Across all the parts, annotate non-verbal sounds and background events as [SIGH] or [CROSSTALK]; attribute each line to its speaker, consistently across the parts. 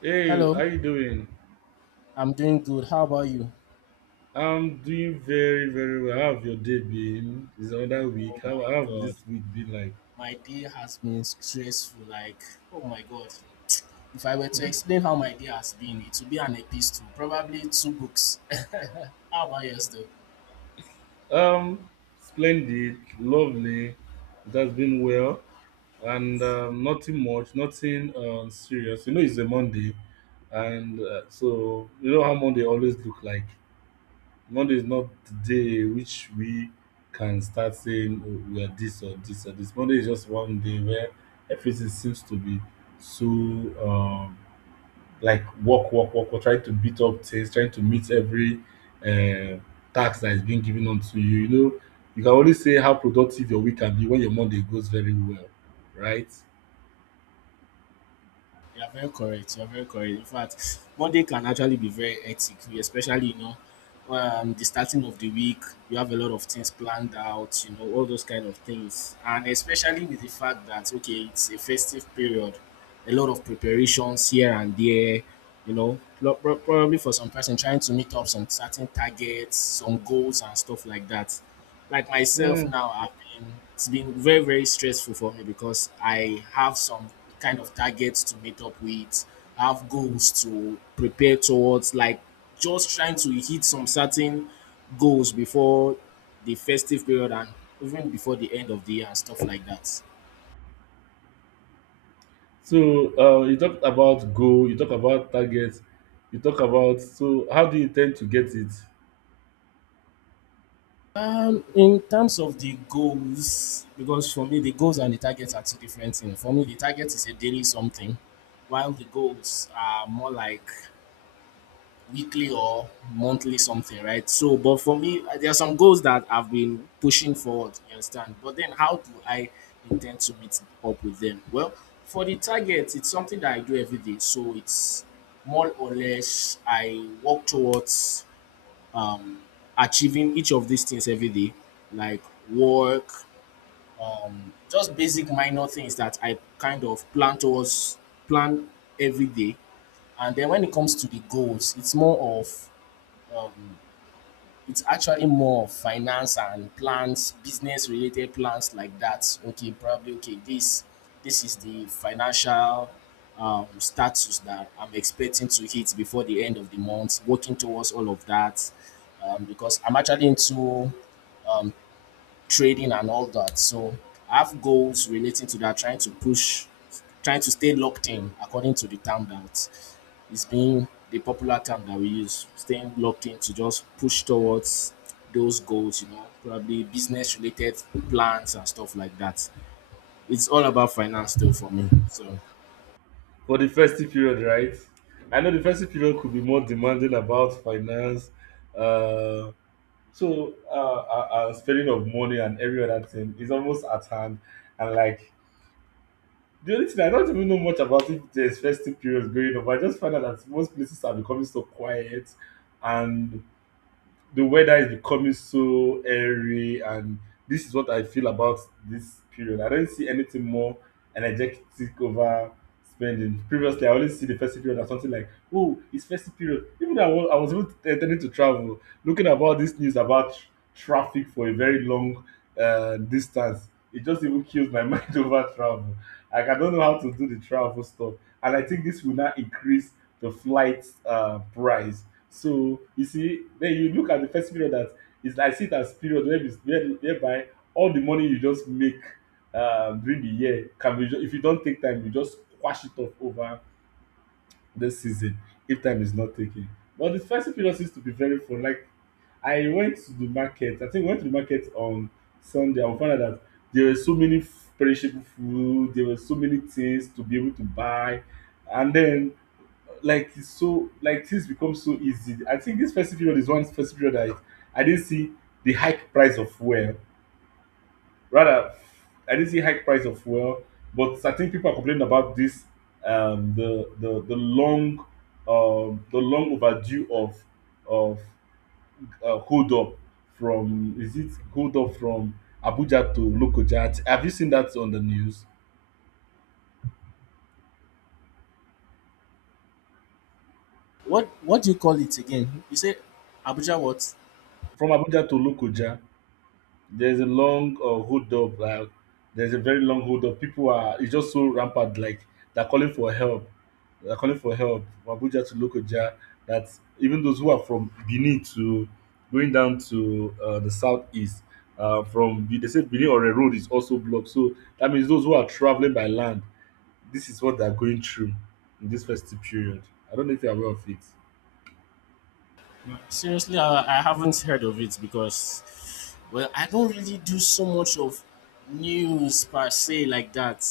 Speaker 1: Hey,
Speaker 2: Hello,
Speaker 1: how you doing?
Speaker 2: I'm doing good. How about you?
Speaker 1: I'm doing very, very well. How have your day been? It's another week.
Speaker 2: Oh
Speaker 1: How,
Speaker 2: my
Speaker 1: how have
Speaker 2: god,
Speaker 1: this week been
Speaker 2: my day has been stressful. Like, oh my god, if I were to
Speaker 1: like?
Speaker 2: explain how my day has been, it would be an epistle, probably two books. [LAUGHS] How about yours, though?
Speaker 1: Um, Splendid, lovely. It has been well, and nothing much, nothing serious. You know, it's a Monday, and so you know how Monday always look like. Monday is not the day which we can start saying, oh, we are this or this or this. Monday is just one day where everything seems to be so like work, work, work, work, trying to beat up things, trying to meet every uh, task that is being given onto you. You know, you can only say how productive your week can be when your Monday goes very well, right?
Speaker 2: You are very correct. You are very correct. In fact, Monday can actually be very hectic, especially the starting of the week. You have a lot of things planned out. All those kind of things, and especially with the fact that okay, it's a festive period, a lot of preparations here and there. you know, Probably for some person trying to meet up some certain targets, some goals and stuff like that. Like myself
Speaker 1: Mm.
Speaker 2: now, I've been it's been very stressful for me because I have some kind of targets to meet up with. I have goals to prepare towards, like just trying to hit some certain goals before the festive period and even before the end of the year and stuff like that.
Speaker 1: So you talked about goal, you talk about target, you talk about so how do you tend to get it?
Speaker 2: In terms of the goals, because for me the goals and the targets are two different things. For me, the target is a daily something, while the goals are more like weekly or monthly something, right? So, but for me, there are some goals that I've been pushing forward. You understand? But then, how do I intend to meet up with them? Well, for the target, it's something that I do every day, so it's more or less I work towards um, achieving each of these things every day, like work, just basic minor things that I kind of plan towards, plan every day. And then when it comes to the goals, it's more of um, it's actually more of finance and plans business related plans like that. Okay, probably okay, this is the financial status that I'm expecting to hit before the end of the month, working towards all of that. Because I'm actually into um, trading and all that, so I have goals relating to that, trying to push, trying to stay locked in according to the time that, it's been the popular term that we use, staying locked in to just push towards those goals, you know, probably business related plans and stuff like that. It's all about finance though for me. So
Speaker 1: For the festive period, right? I know the festive period could be more demanding about finance, uh, spending of money and every other thing is almost at hand. And like the only thing I don't even know much about if there's festive periods going on, but I just find out that most places are becoming so quiet and the weather is becoming so airy, and this is what I feel about this period. I don't see anything more energetic over spending. Previously, I only see the festive period as something like, oh, it's festive period. Even though I was even intending to travel, looking about this news about traffic for a very long distance, it just even kills my [LAUGHS] mind over travel. Like, I don't know how to do the travel stuff. And I think this will now increase the flight price. So you see den you look at de first period as is I see it as period where is where whereby all de money you just make during de year can be if you don take time you just squash it off over de season if time is not taken. But de festive period seems to be very fun. Like, I went to de market. I think we went to de market on Sunday, and we found out dat there were so many perishable food, there were so many things to be able to buy, and den like it's so like things become so easy. I think this first period is one first period that I didn't see the hike price of fuel. Rather, I didn't see hike price of fuel, but I think people are complaining about this the long the long overdue of hold up from is it hold up from Abuja to Lokoja. Have you seen that on the news?
Speaker 2: what do you call it again? You say Abuja what?
Speaker 1: From Abuja to Lokoja there's a long hold up. Like, there's a very long hold up. People are it's just so rampant. Like they're calling for help. They're calling for help from Abuja to Lokoja. That even those who are from Benin to going down to the southeast, from they said Benin or a road is also blocked. So that means those who are traveling by land, this is what they're going through in this festive period. I don't know if you're aware of it.
Speaker 2: Seriously, I haven't heard of it because, well, I don't really do so much of news per se like that.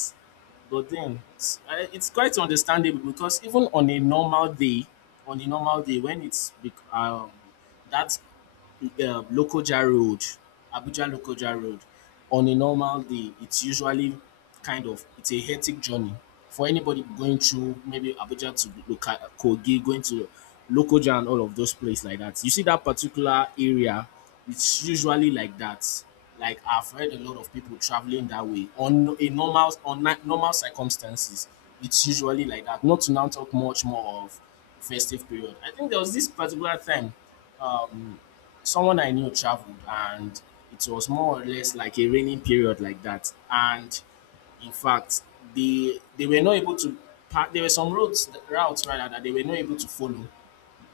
Speaker 2: But then it's, it's quite understandable because even on a normal day, on a normal day when it's bec- that Lokoja Road, Abuja Lokoja Road, on a normal day, it's usually kind of, it's a hectic journey for anybody going through maybe Abuja to Kogi, going to Lokoja and all of those places like that. You see that particular area, it's usually like that. Like I've heard a lot of people traveling that way on a normal, on normal circumstances. It's usually like that. Not to now talk much more of festive period. I think there was this particular time. Um, Someone I knew traveled and it was more or less like a raining period like that. And in fact, they were not able to there were some roads, routes rather, that they were not able to follow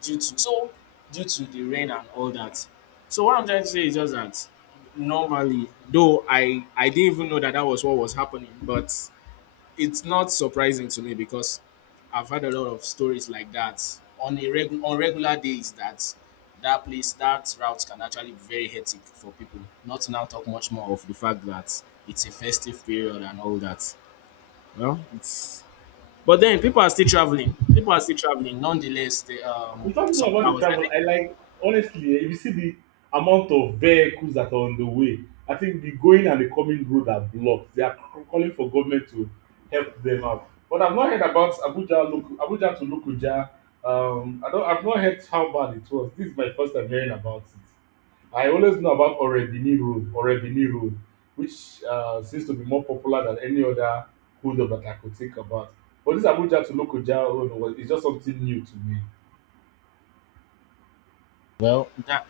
Speaker 2: due to so due to the rain and all that. So what I'm trying to say is just that normally though, I didn't even know that that was what was happening, but it's not surprising to me because I've had a lot of stories like that on a on regular days, that that place, that route can actually be very hectic for people. Not to now talk much more of the fact that it's a festive period and all that. Well, it's but then people are still traveling. People are still traveling. Nonetheless, they,
Speaker 1: We're talking
Speaker 2: some
Speaker 1: about
Speaker 2: I
Speaker 1: the
Speaker 2: was I
Speaker 1: travel.
Speaker 2: think.
Speaker 1: I like honestly, eh, if you see the amount of vehicles that are on the way, I think the going and the coming road are blocked. They are calling for government to help them out. But I've not heard about Abuja to Lokoja. I don't. I've not heard how bad it was. This is my first time hearing about it. I always know about Orebini Road, Orebini Road, which seems to be more popular than any other hold up that I could think about. But this Abuja to Lokoja road was it's just something new to me.
Speaker 2: Well, that,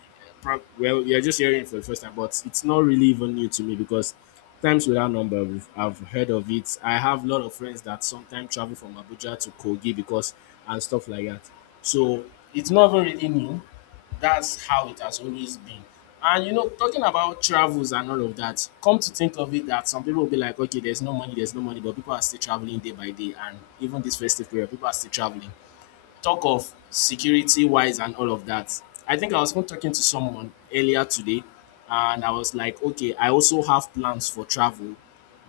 Speaker 2: well, you're just hearing it for the first time, but it's not really even new to me because times without number, I've heard of it. I have a lot of friends that sometimes travel from Abuja to Kogi because and stuff like that. So it's not even really new. That's how it has always been. And you know, talking about travels and all of that, come to think of it, that some people will be like, okay, there's no money, but people are still traveling day by day, and even this festive period, people are still traveling, talk of security wise and all of that. I think I was even talking to someone earlier today, and I was like, okay, I also have plans for travel.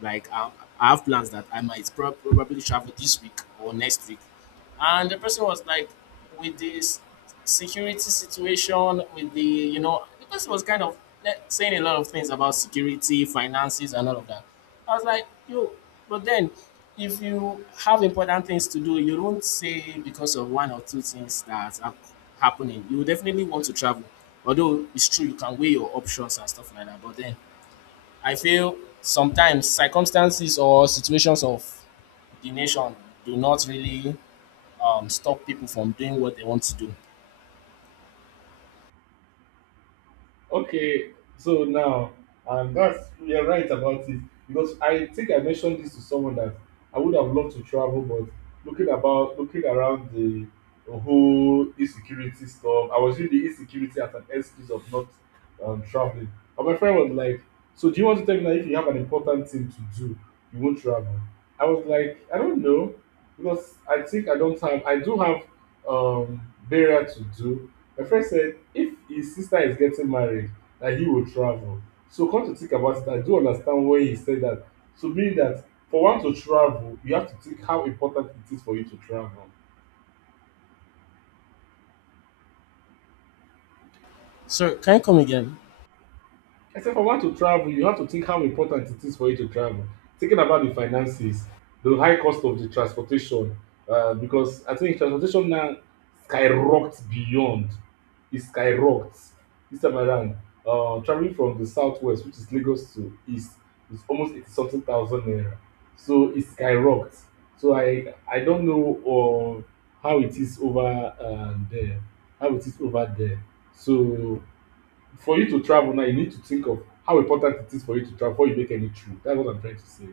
Speaker 2: Like, I have plans that I might probably travel this week or next week. And the person was like, with this security situation, with the, you know, the person was kind of like, saying a lot of things about security, finances, and all of that. I was like, yo, but then if you have important things to do, you don't say because of one or two things that are happening. You definitely want to travel. Although it's true, you can weigh your options and stuff like that. But then I feel sometimes circumstances or situations of the nation do not really stop people from doing what they want to do.
Speaker 1: Okay, so now, and that's you're right about it because I think I mentioned this to someone that I would have loved to travel, but looking around the whole insecurity stuff, I was using the insecurity as an excuse of not traveling. And my friend was like, "So do you want to tell me that if you have an important thing to do, you won't travel?" I was like, "I don't know, because I think I don't have. I do have um, burial to do. My friend said if his sister is getting married, that he will travel. So come to think about it, I do understand why he said that. So meaning that for one to travel, you have to think how important it is for you to travel.
Speaker 2: So, can you come again?
Speaker 1: I said, if I want to travel, you have to think how important it is for you to travel. Thinking about the finances, the high cost of the transportation, because I think transportation now skyrocked beyond. It skyrocked this time around. Traveling from the southwest, which is Lagos to east, is almost 80 something thousand naira. So it skyrocked. So I don't know uh, how it is over uh, there, how it is over there. So for you to travel now, you need to think of how important it is for you to travel before you make any trip. That's what I'm trying to say.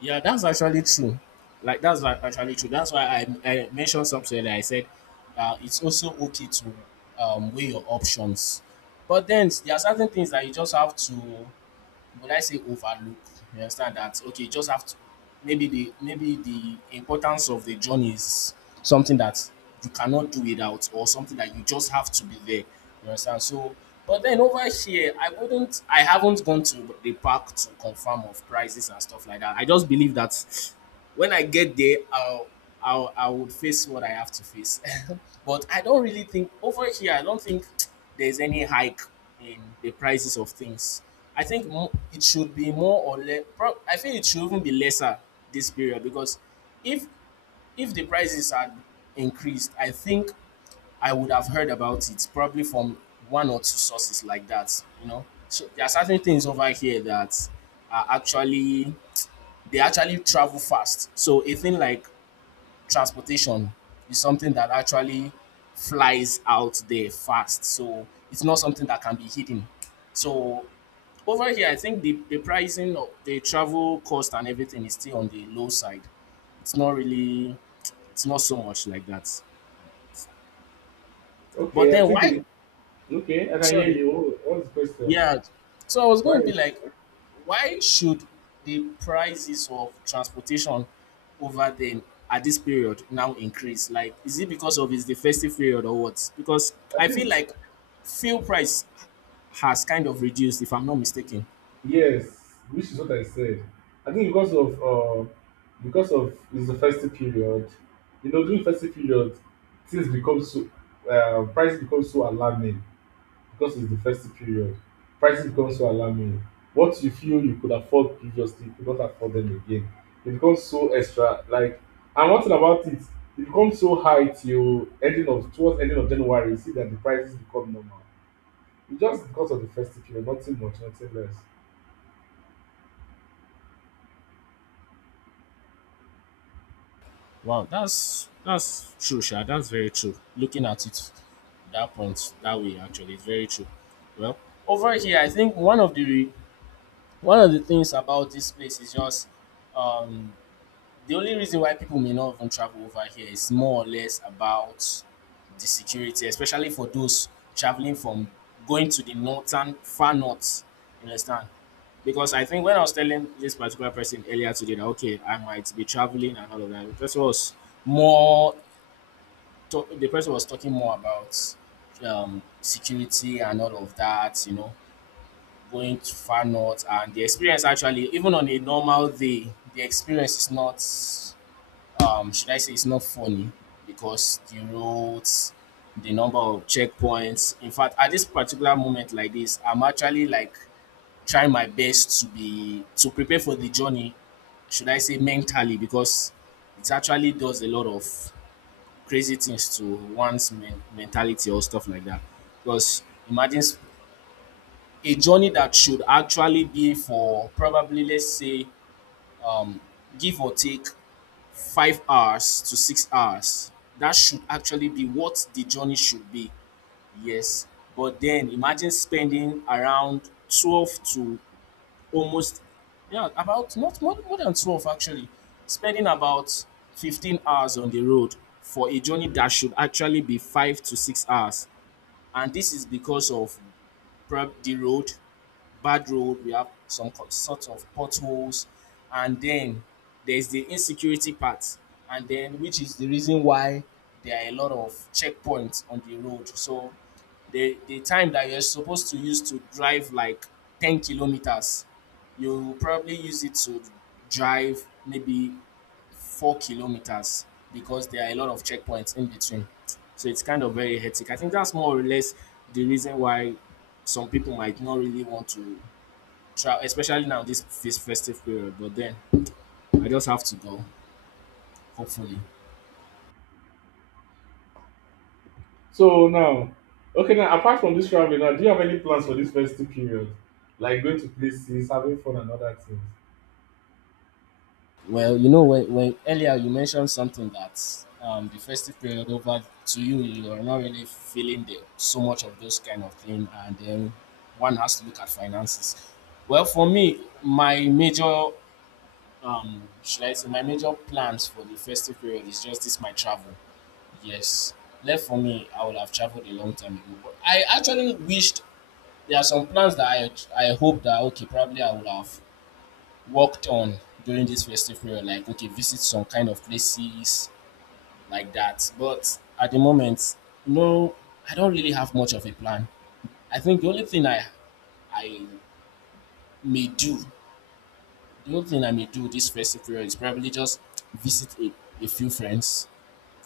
Speaker 2: Yeah, that's actually true. Like that's actually true. That's why I mentioned something that I said it's also okay to weigh your options. But then there are certain things that you just have to, would I say, overlook? You understand that? Okay, you just have to, maybe the, maybe the importance of the journey is something that you cannot do without or something that you just have to be there. You understand? So but then over here I wouldn't, I haven't gone to the park to confirm of prices and stuff like that. I just believe that when I get there I'll I would face what I have to face. [LAUGHS] But I don't really think over here, I don't think there's any hike in the prices of things. I think it should be more or less. I think it should even be lesser this period because if if the prices had increased, I think I would have heard about it probably from one or two sources like that. You know, so there are certain things over here that are actually, they actually travel fast. So a thing like transportation is something that actually flies out there fast. So it's not something that can be hidden. So over here, I think the pricing of the travel cost and everything is still on the low side. It's not really, it's not so much like that. But
Speaker 1: Okay, I
Speaker 2: then
Speaker 1: think
Speaker 2: why?
Speaker 1: it's okay. I can hear
Speaker 2: Sorry.
Speaker 1: you. What's the question?
Speaker 2: Yeah. So I was
Speaker 1: Why?
Speaker 2: going to be like, why should the prices of transportation over them at this period now increase? Like, is it because of, it's the festive period or what? Because
Speaker 1: I
Speaker 2: I feel
Speaker 1: think
Speaker 2: like fuel price has kind of reduced, if I'm not mistaken.
Speaker 1: yes, which is what I said. I think because of it's the festive period. You know, during festive period, things become so price becomes so alarming. Because it's the festive period. Prices become so alarming. What you feel you could afford previously, you could not afford them again. It becomes so extra. Like, and one thing about it, it becomes so high till ending of towards ending of January. You see that the prices become normal. It's just because of the festive period, nothing much, nothing less.
Speaker 2: Wow, that's true, Sha. That's very true. Looking at it that point that way actually, it's very true. Well, over here I think one of the, one of the things about this place is just um the only reason why people may not even travel over here is more or less about the security, especially for those traveling from, going to the northern, far north. You understand? Because I think when I was telling this particular person earlier today that okay, I might be traveling and all of that, the person was more, so the person was talking more about security and all of that, you know, going to far north, and the experience actually, even on a normal day, the experience is not, should I say, it's not funny because the roads, the number of checkpoints. In fact, at this particular moment like this, I'm actually like trying my best to be, to prepare for the journey, should I say mentally, because it actually does a lot of crazy things to one's mentality or stuff like that. Because imagine a journey that should actually be for probably, let's say, um, give or take, 5 hours to 6 hours. That should actually be what the journey should be. Yes, but then imagine spending around 12 to almost yeah about not more, more than 12 actually spending about 15 hours on the road for a journey that should actually be 5 to 6 hours, and this is because of the road, bad road, we have some sort of potholes, and then there's the insecurity part, and then, which is the reason why there are a lot of checkpoints on the road. So the time that you're supposed to use to drive like 10 kilometers, you probably use it to drive maybe 4 kilometers because there are a lot of checkpoints in between. So it's kind of very hectic. I think that's more or less the reason why some people might not really want to especially now this festive period. But then I just have to go. Hopefully.
Speaker 1: So now, okay, now apart from this traveling, now do you have any plans for this festive period? Like going to places, having fun, and other things.
Speaker 2: Well, you know, when earlier you mentioned something that the festive period over to you, you are not really feeling the, so much of those kind of thing, and then one has to look at finances. Well, for me, my major should I say my major plans for the festive period is just this my travel. Yes, left for me, I would have traveled a long time ago. But I actually wished there are some plans that I hope that okay, probably I would have worked on during this festive period, like okay, visit some kind of places like that. But at the moment, no, I don't really have much of a plan. I think the only thing I may do, the only thing I may do this festive period is probably just visit a few friends,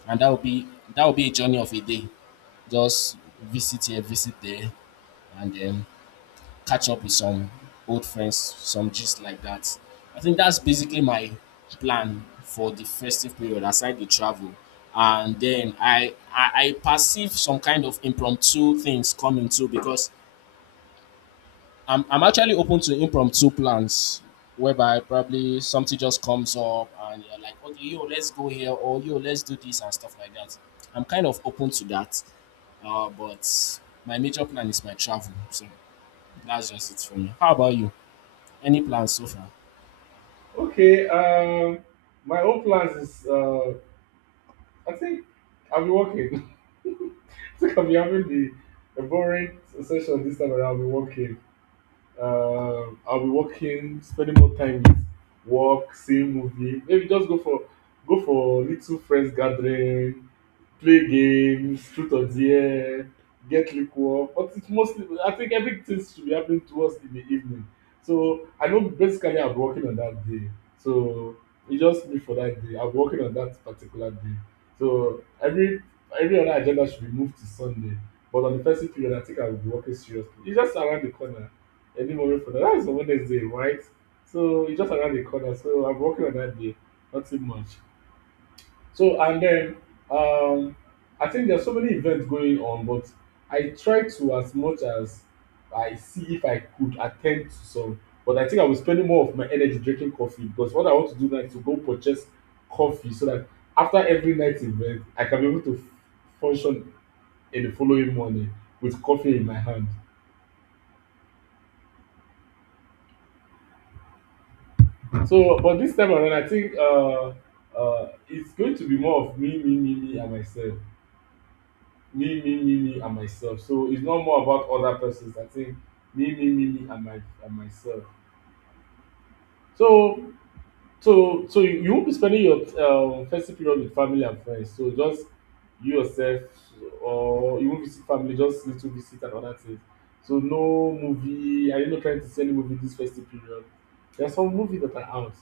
Speaker 2: and that will be a journey of a day. Just visit here, visit there, and then catch up with some old friends, some gist like that. I think that's basically my plan for the festive period aside the travel. And then I perceive some kind of impromptu things coming too because I'm actually open to impromptu plans whereby probably something just comes up and you're like, okay, yo, let's go here or yo, let's do this and stuff like that. I'm kind of open to that. But my major plan is my travel. So that's just it for me. How about you? Any plans so far?
Speaker 1: Okay, my own plans is I think I'll be working. [LAUGHS] I think I'll be having the a boring session this time around. I'll be working. I'll be working, spending more time with work, seeing movie. Maybe just go for little friends gathering, play games, truth or dare, get liquor. But it's mostly, I think everything should be happening towards in the evening. So I know basically I'm working on that day. So it's just me for that day. I'm working on that particular day. So every other agenda should be moved to Sunday. But on the festive period, I think I will be working seriously. It's just around the corner. Any moment for that. That is on Wednesday, right? So it's just around the corner. So I'm working on that day. Not too much. So and then um, I think there's so many events going on, but I try to as much as I see if I could attend to some. But I think I was spending more of my energy drinking coffee because what I want to do now is to go purchase coffee so that after every night's event, I can be able to function in the following morning with coffee in my hand. So, but this time around, I think it's going to be more of me, me, me, me, and myself. Me me me me and myself, so it's not more about other persons. I think me me me me and my and myself. So so so you won't be spending your festive period with family and friends, so just you yourself, or you won't visit family, just little visit and other things? So no movie? Are you not trying to see any movie this festive period? There's some movies that are out.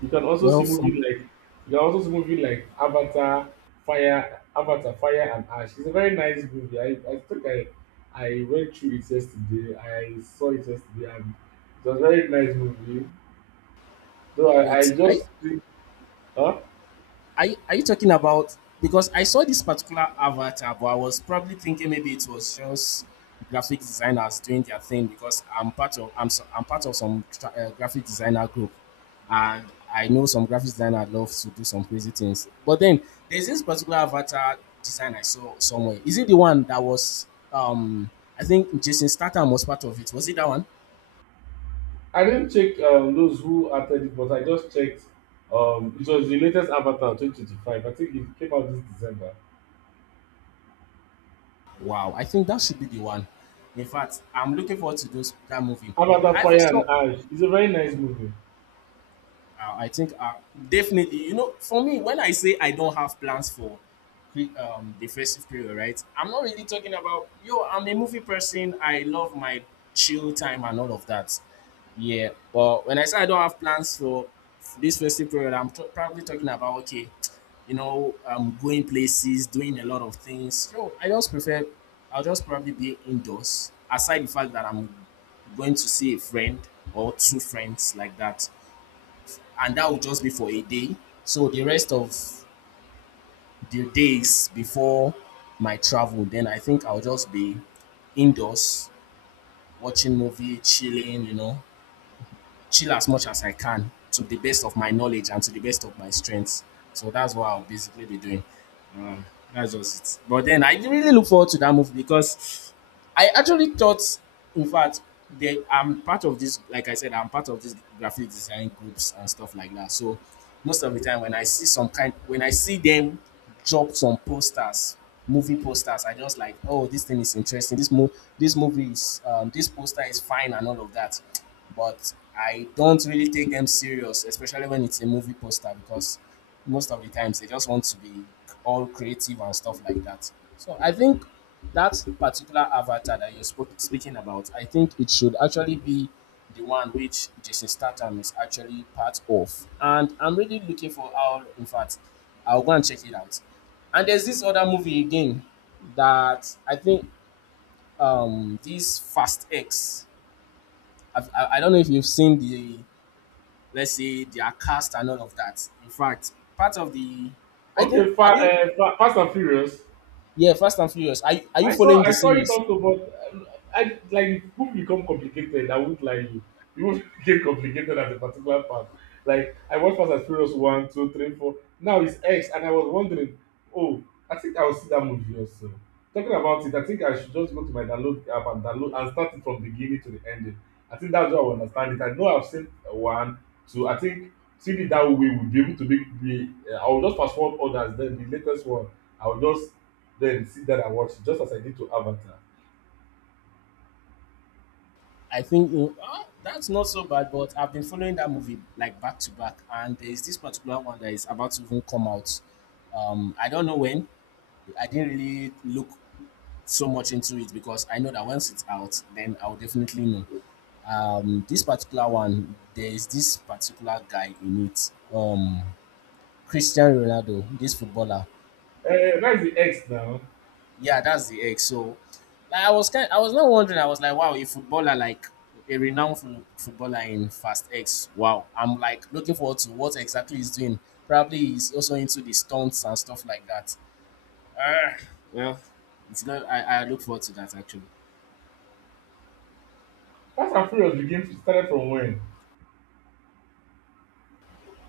Speaker 1: You can also
Speaker 2: Well,
Speaker 1: see
Speaker 2: for
Speaker 1: movies like Avatar, Fire, Avatar, Fire and Ash. It's a very nice movie. I think I went through it yesterday. I saw it yesterday and it was a very nice movie. Though I
Speaker 2: wait, are you,
Speaker 1: just think huh?
Speaker 2: are you talking about? Because I saw this particular avatar, but I was probably thinking maybe it was just graphic designers doing their thing because I'm part of I'm I'm part of some graphic designer group, and I know some graphic designer love to do some crazy things. But then there's this particular avatar design I saw somewhere. Is it the one that was um I think Jason Statham was part of it? Was it that one?
Speaker 1: I didn't check those who acted it, but I just checked it was the latest Avatar 2025. I think it came out this December.
Speaker 2: Wow, I think that should be the one. In fact, I'm looking forward to those that movie.
Speaker 1: Avatar
Speaker 2: I even
Speaker 1: Fire and
Speaker 2: saw
Speaker 1: Ash. It's a very nice movie.
Speaker 2: I think definitely, you know, for me, when I say I don't have plans for the festive period, right? I'm not really talking about, yo, I'm a movie person. I love my chill time and all of that. Yeah. But when I say I don't have plans for this festive period, probably talking about, okay, you know, going places, doing a lot of things. Yo, I just prefer, I'll just probably be indoors, aside the fact that I'm going to see a friend or two friends like that and that would just be for a day. So the rest of the days before my travel, then I think I'll just be indoors watching movie, chilling, you know, chill as much as I can to the best of my knowledge and to the best of my strengths. So that's what I'll basically be doing. Um, that's just it. But then I really look forward to that movie because I actually thought, in fact, they I'm part of this. Like I said, I'm part of this graphic design groups and stuff like that. So most of the time, when I see some kind, when I see them drop some posters, movie posters, I just like, oh, this thing is interesting. This movie is, this poster is fine and all of that. But I don't really take them serious, especially when it's a movie poster, because most of the times they just want to be all creative and stuff like that. So I think that particular avatar that you're spoke speaking about, I think it should actually be the one which Jason Statham is actually part of. And I'm really looking for how, in fact, I'll go and check it out. And there's this other movie again that I think this Fast X. I don't know if you've seen the let's say their cast and all of that. In fact, part of the I think
Speaker 1: Okay,
Speaker 2: are you
Speaker 1: Fast and Furious.
Speaker 2: yeah, Fast and Furious. Are you following
Speaker 1: I
Speaker 2: the
Speaker 1: saw it
Speaker 2: series?
Speaker 1: also, but I like the book become complicated. I won't lie you. The book became [LAUGHS] complicated at a particular part. Like I watched Fast and Furious one, two, three, four. Now it's X, and I was wondering, oh, I think I will see that movie also. Talking about it, I think I should just go to my download app and download and start it from the beginning to the ending. I think that's how I will understand it. I know I've seen one, two. I think seeing it that way would be able to make me. I will just fast forward others. Then the latest one, I will just then sit down and watch it, just as I did to Avatar.
Speaker 2: I think you- ah, that's not so bad, but I've been following that movie like back to back, and there is this particular one that is about to even come out. I don't know when. I didn't really look so much into it because I know that once it's out, then I'll definitely know. This particular one, there is this particular guy in it. Christian Ronaldo, this footballer
Speaker 1: Where is the X now?
Speaker 2: yeah, that's the egg. So, like, I was kind, I was not wondering. I was like, wow, a footballer, like a renowned footballer in Fast X. Wow, I'm like looking forward to what exactly he's doing. Probably he's also into the stunts and stuff like that. Ah, well, it's not. I look forward to that actually.
Speaker 1: Fast and Furious began started from when?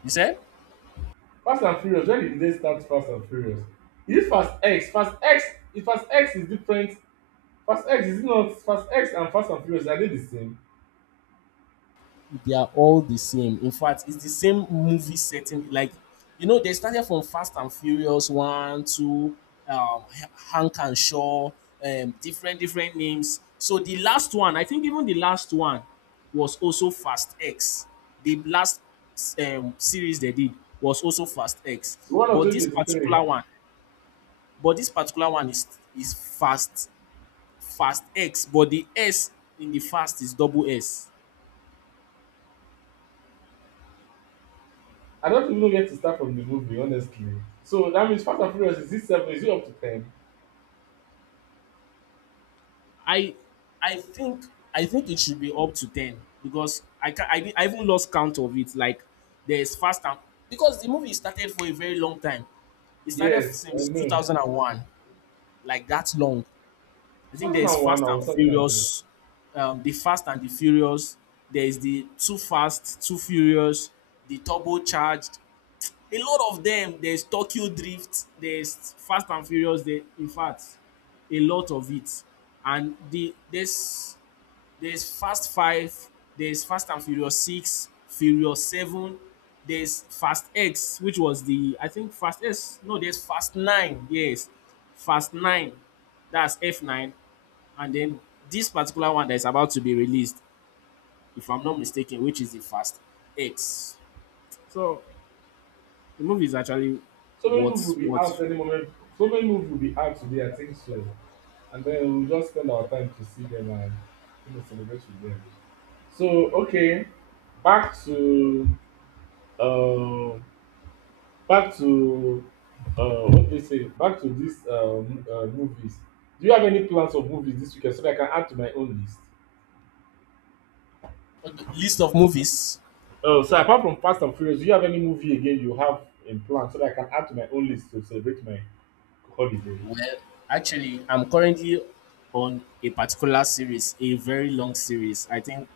Speaker 2: You said?
Speaker 1: Fast and Furious, when did they start Fast and Furious? Is it Fast X? Fast X, if Fast X is different. Fast X, is it not Fast X and Fast and Furious are they the same?
Speaker 2: They are all the same. In fact, it's the same movie setting. Like, you know, they started from Fast and Furious one, two, Hank and Shaw, different different names. So the last one, I think even the last one was also Fast X. The last series they did was also Fast X.
Speaker 1: The one of
Speaker 2: But this
Speaker 1: 2023.
Speaker 2: particular one, but this particular one is is Fast X. But the S in the Fast is double S.
Speaker 1: I don't even know where to start from the movie, honestly. So that means Fast and Furious, is it seven? Is it up to ten?
Speaker 2: I I think I think it should be up to ten because I can I even lost count of it. Like there's fast and because the movie started for a very long time. It started
Speaker 1: Yes, I
Speaker 2: since two
Speaker 1: know.
Speaker 2: thousand and one, like that long. I think there is
Speaker 1: 2001
Speaker 2: Fast and
Speaker 1: or 2003.
Speaker 2: Furious, the Fast and the Furious. There is the Too Fast, Too Furious, the Turbocharged. A lot of them. There's Tokyo Drift. There's Fast and Furious. There, in fact, a lot of it and there's Fast Five, there's Fast and Furious Six, Furious Seven, there's Fast X, which was the I think Fast X. No, there's Fast Nine. Yes, Fast Nine. That's F nine, and then this particular one that is about to be released, if I'm not mistaken, which is the Fast X. So the movie is actually
Speaker 1: So many movies will be out
Speaker 2: what
Speaker 1: any moment. So many movies will be out today, I think so, and then we just spend our time to see them and, you know, celebrate with them. So okay, back to uh, back to what they say. Back to these movies. Do you have any plans of movies this weekend so that I can add to my own list?
Speaker 2: okay, list of movies
Speaker 1: Oh, so apart from Fast and Furious, do you have any movie again you have in plan so that I can add to my own list to celebrate my holiday?
Speaker 2: well, actually, I'm currently on a particular series, a very long series. I think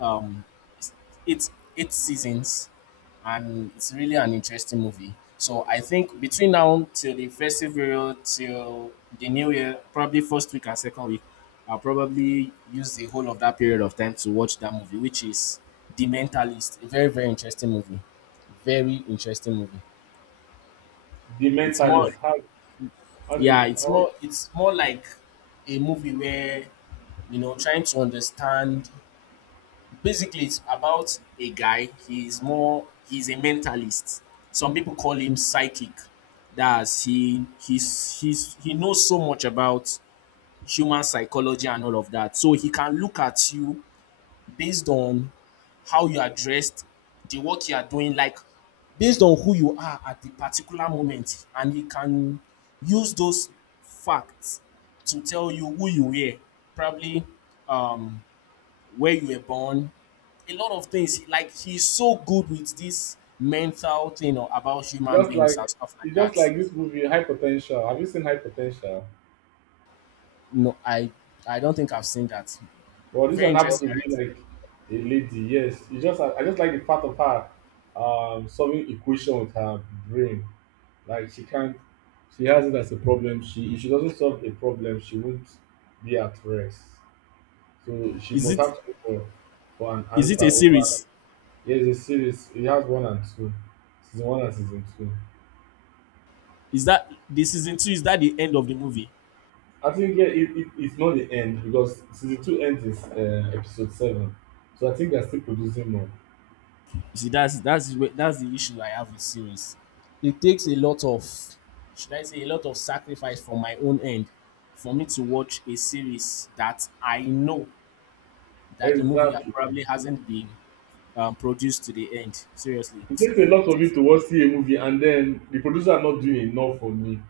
Speaker 2: um, it's it's 8 seasons, and it's really an interesting movie. So I think between now till the festive period, till the new year, probably first week and second week, I'll probably use the whole of that period of time to watch that movie, which is The Mentalist. A very very interesting movie. Very interesting movie.
Speaker 1: The
Speaker 2: It's more
Speaker 1: Mentalist. How? How do
Speaker 2: yeah,
Speaker 1: you? How,
Speaker 2: it's more like a movie where you know trying to understand. Basically, it's about a guy. He's a mentalist. Some people call him psychic. That's he he's he knows so much about human psychology and all of that. So he can look at you based on how you are dressed, the work you are doing, like based on who you are at the particular moment, and he can use those facts to tell you who you were, probably um, where you were born, a lot of things. Like he's so good with this mental thing or about human
Speaker 1: just
Speaker 2: beings
Speaker 1: like,
Speaker 2: and stuff like
Speaker 1: it's just
Speaker 2: that.
Speaker 1: like this movie, High Potential. Have you seen High Potential?
Speaker 2: No, I don't think I've seen that.
Speaker 1: Well, this
Speaker 2: Very
Speaker 1: one happens
Speaker 2: interesting,
Speaker 1: to be
Speaker 2: right?
Speaker 1: like a lady. Yes, it's just I just like the part of her solving equation with her brain. Like she can't, she has it as a problem. She, if she doesn't solve a problem, she won't be at rest. So she
Speaker 2: Is
Speaker 1: must
Speaker 2: it
Speaker 1: have to look for an
Speaker 2: is
Speaker 1: answer
Speaker 2: it a
Speaker 1: over.
Speaker 2: series?
Speaker 1: Yes, a series. It has one and two, season one and season two.
Speaker 2: Is that the season two? Is that the end of the movie?
Speaker 1: I think yeah, it's not the end because season two ends is episode seven. So I think they're still producing more.
Speaker 2: You see, that's the issue I have with series. It takes a lot of, should I say, a lot of sacrifice from my own end for me to watch a series that I know that the movie
Speaker 1: Exactly.
Speaker 2: probably hasn't been produced to the end. Seriously, [TSK]
Speaker 1: It
Speaker 2: it
Speaker 1: takes a lot of you
Speaker 2: takes
Speaker 1: to want see a movie and then the producer are not doing enough for me.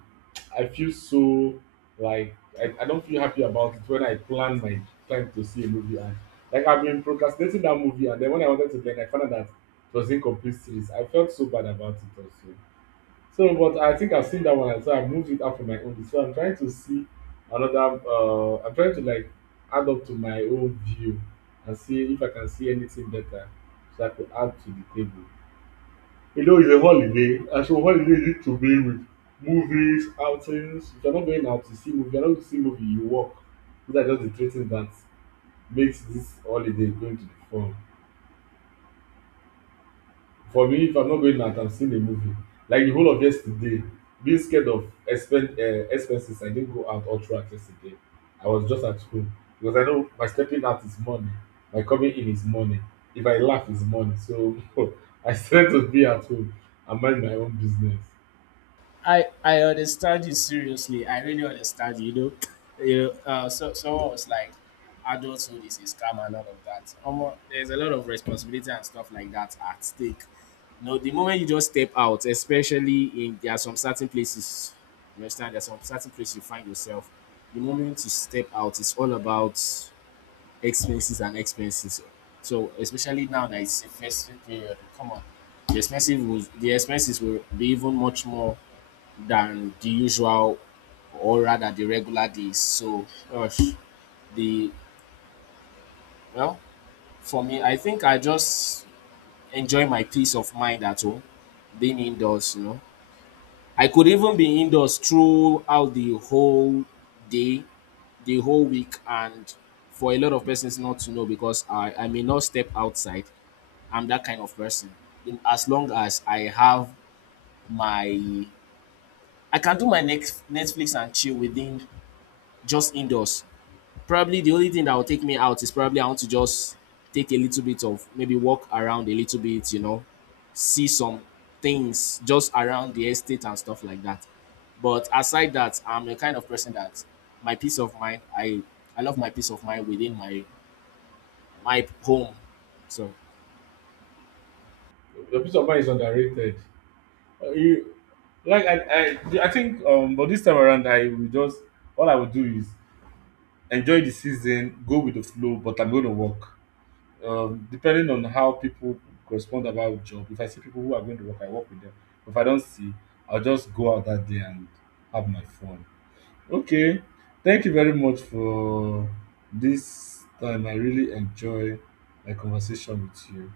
Speaker 1: I feel so, like, I don't feel happy about it when I plan my time to see a movie and, like, I've been procrastinating that movie and then when I wanted to, like, I found out that it was incomplete series. I felt so bad about it also. So but I think I've seen that one and so I moved it up on my own list. So I'm trying to see another I'm trying to, like, add up to my own view and see if I can see anything better so I could add to the table, you know, it's a holiday, and so holiday need to be with movies, outings. If you're not going out to see movie, you're not going to see movie, you work. These are just the three things that makes this holiday going to be fun. For me, if I'm not going out, I'm seeing a movie. Like the whole of yesterday, being scared of expenses, I didn't go out all throughout yesterday. I was just at home because I know my stepping out is money, my coming in is money. If I laugh, it's money. So [LAUGHS] I started to be at home and mind my own business.
Speaker 2: I understand you seriously. I really understand you. You know, [LAUGHS] [TSK] you know. So someone was like, adulthood is a scam and all of that. Omo, there's a lot of responsibility and stuff like that at stake. You know, the moment you just step out, especially in there are some certain places. You understand? There's some certain place you find yourself. The moment you step out, it's all about expenses and expenses. So especially now that it's a festive period, come on, the expenses will be even much more than the usual or rather the regular days. So, gosh, the well, for me, I think I just enjoy my peace of mind at home, being indoors, you know. I could even be indoors throughout the whole day, the whole week, and for a lot of persons not to know because I may not step outside. I'm that kind of person. As long as I have my I can do my next Netflix and chill within just indoors probably the only thing that will take me out is probably I want to just take a little bit of maybe walk around a little bit, you know, see some things just around the estate and stuff like that. But aside that, I'm the kind of person that my peace of mind, I love my peace of mind within my my home. So
Speaker 1: The peace of mind is underrated. You, like I, I, I think but this time around I will just, all I will do is enjoy the season, go with the flow, but I'm going to work. Depending on how people correspond about job. If I see people who are going to work, I work with them. If I don't see, I'll just go out that day and have my fun. Okay, thank you very much for this time. I really enjoy my conversation with you.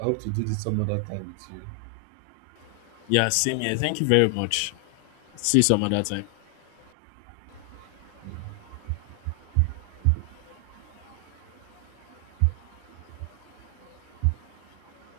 Speaker 1: I hope to do this some other time with you.
Speaker 2: yeah, same here. Thank you very much. See you some other time.